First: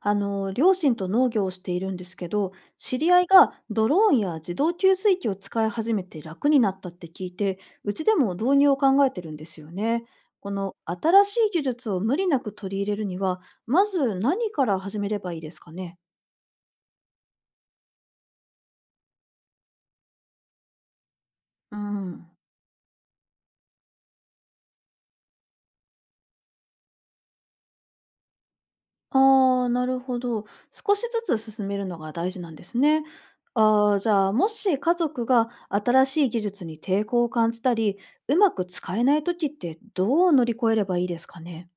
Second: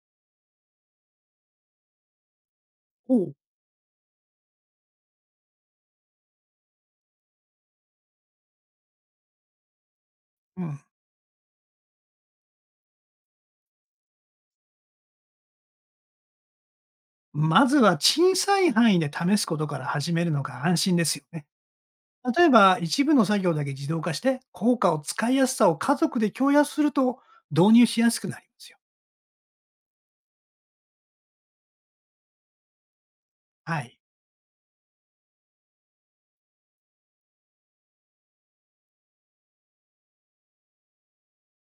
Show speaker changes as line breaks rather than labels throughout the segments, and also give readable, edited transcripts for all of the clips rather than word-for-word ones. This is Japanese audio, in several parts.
両親と農業をしているんですけど、知り
お
合い
う。
がドローンや自動給水器を使い始めて楽になったって聞いて、うちでも導入を考えてるんですよね。こ
う
の
ん。
新しい技術を無理なく取り入れるには、まず何から始めればいいですかね。
まずは小さい範囲で試すことから始めるのが安心ですよね。
うん。
例えば、一部の作業だけ自動化して、効果を使いやすさを家族で共有すると導入しやすくなりますよ。
ああ、なるほど。少しずつ進めるのが大事なんですね。
は
あ
い。
あ、じゃあ、もし家族が新しい技術に抵抗を感じたり、うまく使えない時ってどう乗り越えればいいですかね。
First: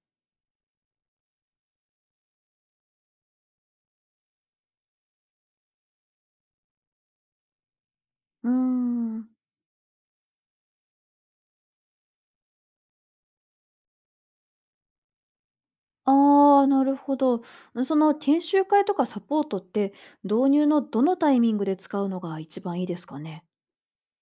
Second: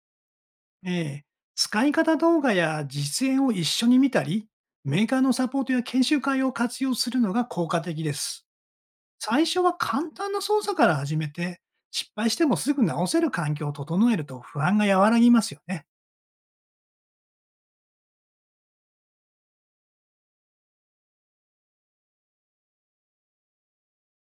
ええ使い方動画や実演を一緒に見たり、メーカーのサポートや研修会を活用するのが効果的です。
うーん。
最初は簡単な操作から始めて、失敗してもすぐ直せる環境を整えると不安が和らぎますよね。
ああ、なるほど。その研修会とかサポートって導入のどのタイミングで使うのが一番いいですかね？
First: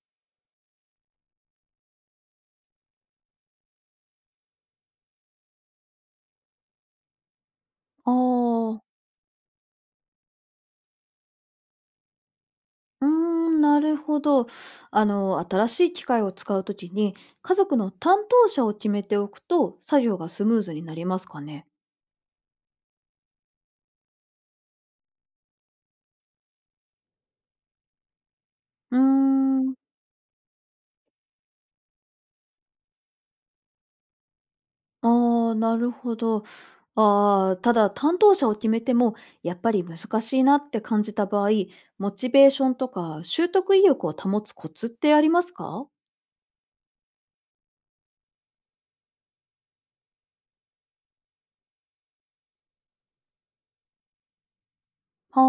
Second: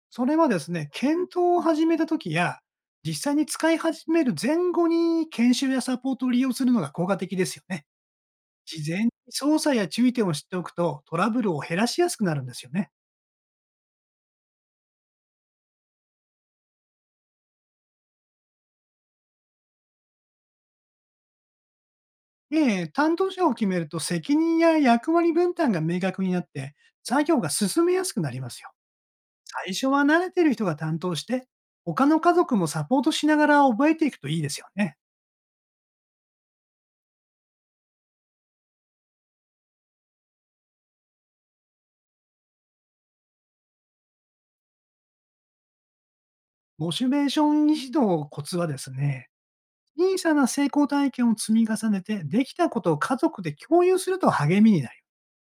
それはですね、検討を始めた時や、実際に使い始める前後に研修やサポートを利用するのが効果的ですよね。
ああ。
事前に操作や注意点を知っておくと、トラブルを減らしやすくなるんですよね。
うーん、なるほど。新しい機械を使うときに、家族の担当者を決めておくと、作業がスムーズになりますかね？
で、担当者を決めると責任や役割分担が明確になって、作業が進めやすくなりますよ。
うー
最
ん。
初は慣れてる人が担当して、他の家族もサポートしながら覚えていくといいですよね。
ああ、なるほど。ああ、ただ担当者を決めても、やっぱり難しいなって感じた場合、モチベーションとか習得意欲を保つコツってありますか？
モチベーション指導コツはですね、小さな成功体験を積み重ねて、できたことを家族で共有すると励みになる。
は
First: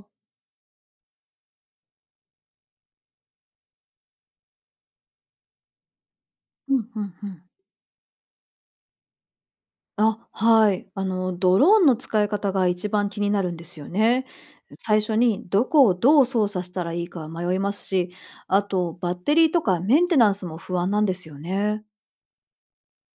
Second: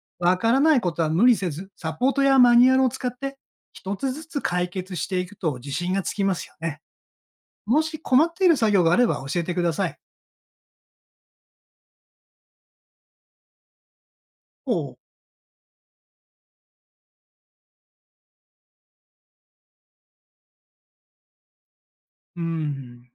あ。
わからないことは無理せず、サポートやマニュアルを使って、一つずつ解決していくと自信がつきますよ
う
ね。
んうんうん。
もし困っている作業があれば教えてください。
あ、はい。ドローンの使い方が一番気になるんですよね。
おう。
最初にどこをどう操作したらいいか迷いますし、あとバッテリーとかメンテナンスも不安なんですよね。
うん。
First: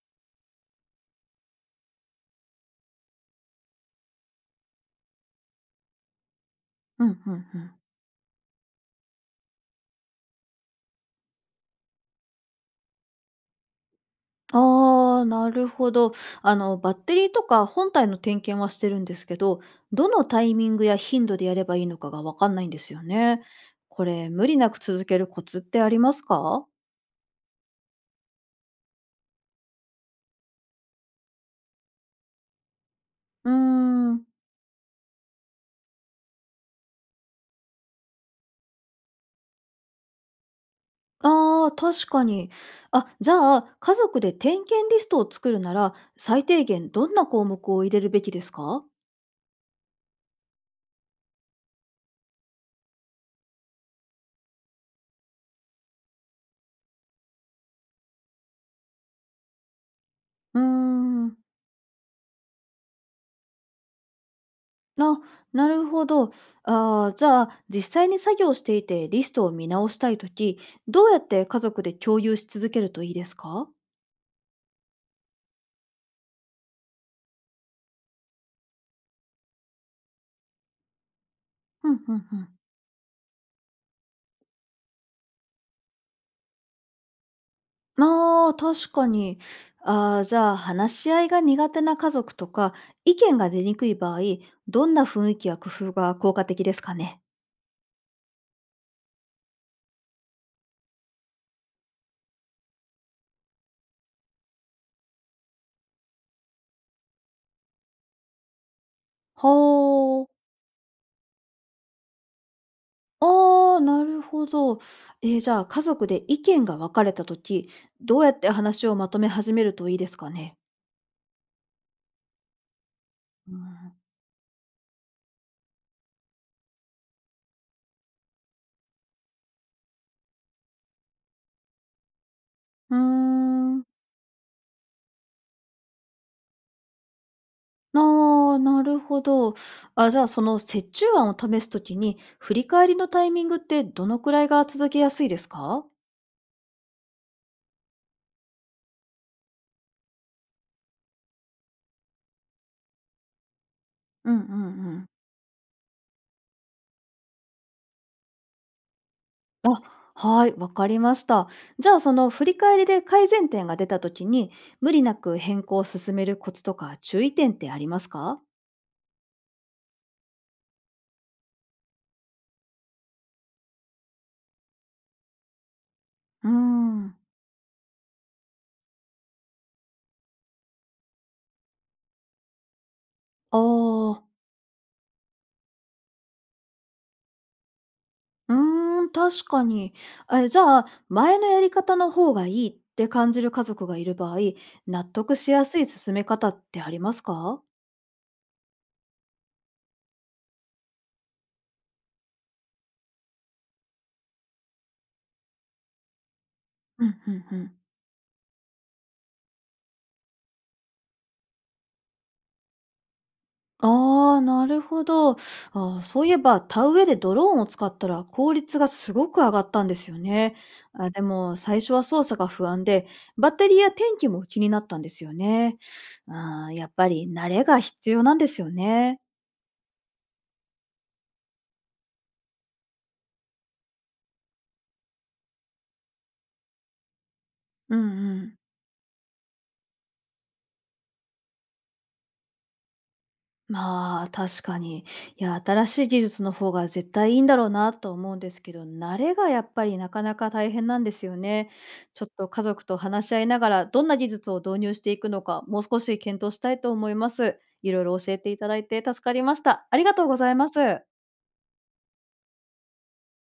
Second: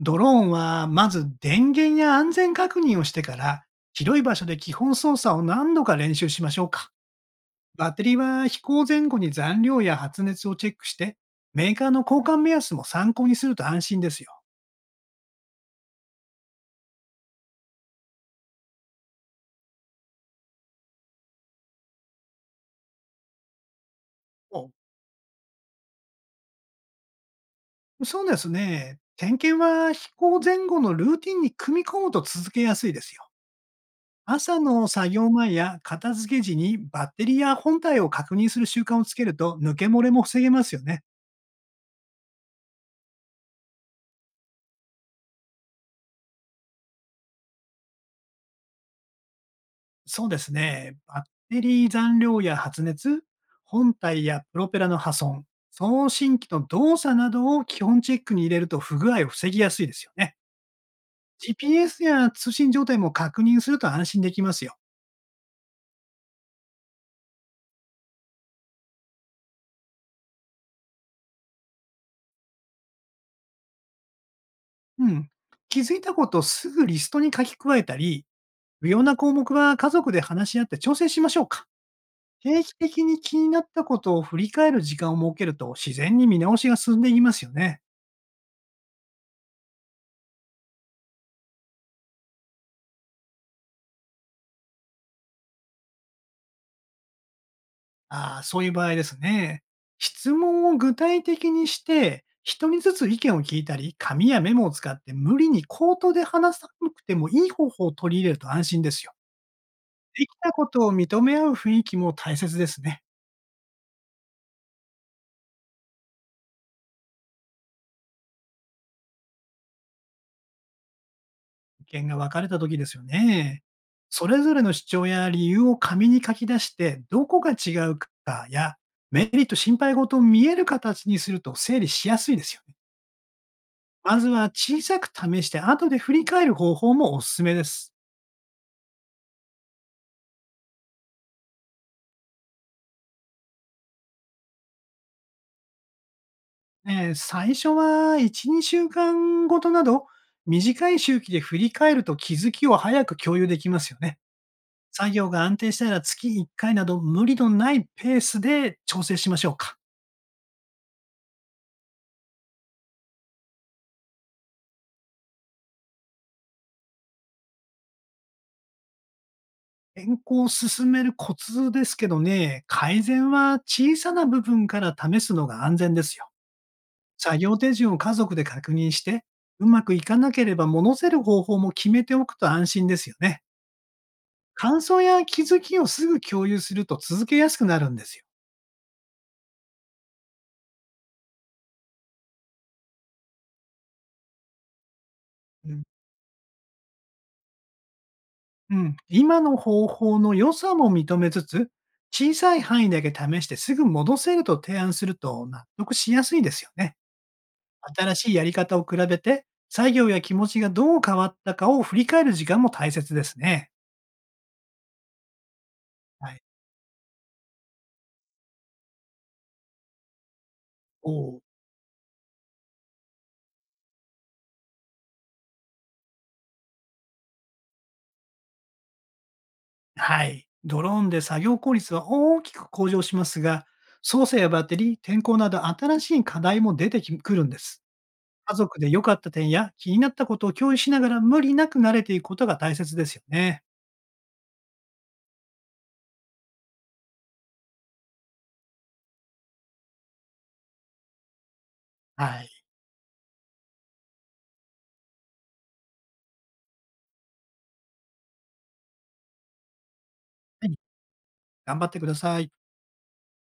ドローンは、まず電源や安全確認をしてから、広い場所で基本操作を何度か練習しましょうか。
うんうんうん。
バッテリーは飛行前後に残量や発熱をチェックして、メーカーの交換目安も参考にすると安心ですよ。
ああ、なるほど。バッテリーとか本体の点検はしてるんですけど、どのタイミングや頻度でやればいいのかがわかんないんですよね。これ、無理
お、
なく続けるコツってありますか。
そうですね。点検は飛行前後のルーティンに組み込むと続けやすいですよ。
うーん。
朝の作業前や片付け時にバッテリーや本体を確認する習慣をつけると抜け漏れも防げますよね。
ああ、確かに。あ、じゃあ、家族で点検リストを作るなら、最低限どんな項目を入れるべきですか。
そうですね。バッテリー残量や発熱、本体やプロペラの破損、送信機の動作などを基本チェックに入れると不具合を防ぎやすいですよね。
うーん。
GPS や通信状態も確認すると安心できますよ。
あ、なるほど。ああ、じゃあ、実際に作業していてリストを見直したいとき、どうやって家族で共有し続けるといいですか。
うん。気づいたことをすぐリストに書き加えたり、不要な項目は家族で話し合って調整しましょうか。
うん、うん、うん。
定期的に気になったことを振り返る時間を設けると自然に見直しが進んでいきますよね。
まあ、確かに。ああ、じゃあ、話し合いが苦手な家族とか、意見が出にくい場合、どんな雰囲気や工夫が効果的ですかね。
ああ、そういう場合ですね。質問を具体的にして、一人ずつ意見を聞いたり、紙やメモを使って無理に口頭で話さなくてもいい方法を取り入れると安心ですよ。
は
でき
あ、
たことを認め合う雰囲気も大切ですね。
ああ、なるほど。じゃあ、家族で意見が分かれたとき、どうやって話をまとめ始めるといいですかね。
意見が分かれた時ですよ
う
ね。
ん。
それぞれの主張や理由を紙に書き出して、どこが違うかや、メリット、心配事を見える形にすると整理しやすいですよね。
うーん。
まずは小さく試して、後で振り返る方法もおすすめです。
ああ、なるほど。あ、じゃあその折衷案を試すときに、振り返りのタイミングってどのくらいが続けやすいですか？
最初は1、2週間ごとなど、短い周期で振り返ると気づきを早く共有できますよね。
うんうんうん。
作業が安定したら月1回など無理のないペースで調整しましょうか。
はい、わかりました。じゃあその振り返りで改善点が出たときに、無理なく変更を進めるコツとか注意点ってありますか？
健康を進めるコツですけどね、改善は小さな部分から試すのが安全ですよ。
うーん。
作業手順を家族で確認して、うまくいかなければ戻せる方法も決めておくと安心ですよね。
ああ、
感想や気づきをすぐ共有すると続けやすくなるんですよ。
うーん、確かに。え、じゃあ、前のやり方の方がいいって感じる家族がいる場合、納得しや
う
す
ん。
い進め方ってありますか？
うん、今の方法の良さも認めつつ、小さい範囲だけ試してすぐ戻せると提案すると納得しやすいですよね。
うん、うんうん。
新しいやり方を比べて、作業や気持ちがどう変わったかを振り返る時間も大切ですね。
ああ、なるほど。あーそう
は
いえ
い。
ば、田植えでドローンを使ったら効率がすごく上がったんですよね。
お
あ、で
ー
も、最初は操作が不安で、バッテリーや天気も気になったんですよね。ああ、やっぱり慣れが必要なんですよね。
はい。ドローンで作業効率は大きく向上しますが、操作やバッテリー、天候など新しい課題も出てきくるんです。
うんう
家
ん。
族で良かった点や気になったことを共有しながら無理なく慣れていくことが大切ですよね。
まあ、確かに。いや、新しい技術の方が絶対いいんだろうなと思うんですけど、慣れがやっぱりなかなか大変なんですよね。ちょっ
は
と家
い。
族と話し合いながら、どんな技術を導入していくのか、もう少し検討したいと思います。いろいろ教えていただいて助かりました。ありがとうござい
は
ま
い、
す。
頑張ってください。